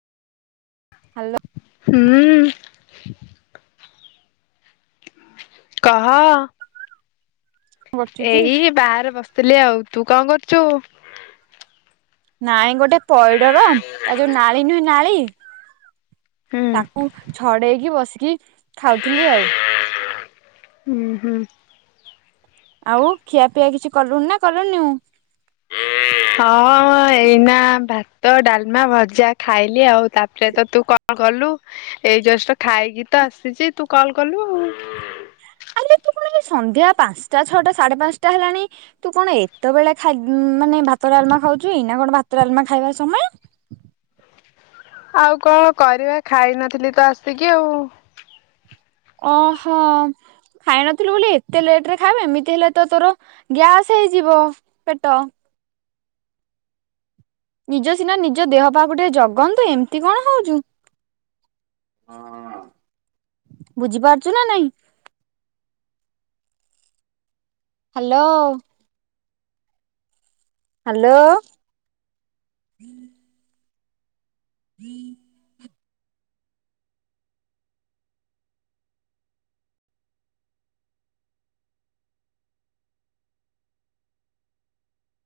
Hello. ହୁଁ। କହ। କଣ କରୁଛୁ କି? ଏଇ ବାହାରେ ବସିଥିଲି ଆଉ ତୁ କଁ କରୁଚୁ? ନାଇ ଗୋଟେ ପଇଡର ତା ଯୋଉ ନାଳୀ ନୁହେ ନାଳୀ ହୁଁ। ତାକୁ ଛଡେଇକି ବସିକି ଖାଉଥିଲି ଆଉ। ହୁଁ ହୁଁ। ଆଉ ଖିଆ ପିଆ କିଛି କଲୁନି ନା କରୁନୁ? ହଁ ଏଇନା ଭାତ ଡାଲମା ଭଜା ଖାଇଲି ଆଉ ତାପରେ ତ ତୁ କ କଲୁ, ଏଇ ଜଷ୍ଟ ଖାଇକି ତ ଆସିଛି ତୁ କଲ୍ କଲୁ ଆଉ। [inaudible] ନା ମୁଁ ସନ୍ଧ୍ୟା ପାଞ୍ଚଟା ଛଅଟା ସାଢେ ପାଞ୍ଚଟା ହେଲାଣି ତୁ କଣ ଏତେବେଳେ ଖାଇ ମାନେ ଭାତ ଡାଲମା ଖାଉଛୁ ଏଇ ନା କଣ ଭାତ ଡାଲମା ଖାଇବା ସମୟ? ଆଉ କଣ କରିବା ଖାଇନଥିଲି ତ ଆସିକି ଆଉ। ଓହୋ। ଖାଇ ନଥିଲୁ ବୋଲି ଏତେ ଲେଟ ରେ ଖାଇବ ଏମିତି ହେଲେ ତ ତୋର ଗ୍ୟାସ୍ ହେଇଯିବ ପେଟ। ନିଜ ସିନା ନିଜ ଦେହ ପାକୁ ଟିକେ ଜଗନ୍ତୁ ଏମିତି କଣ ହଉଚୁ। ବୁଝିପାରୁଛୁ ନା ନାଇଁ। ହ୍ୟାଲୋ। ହାଲୋ। [inaudible] [inaudible]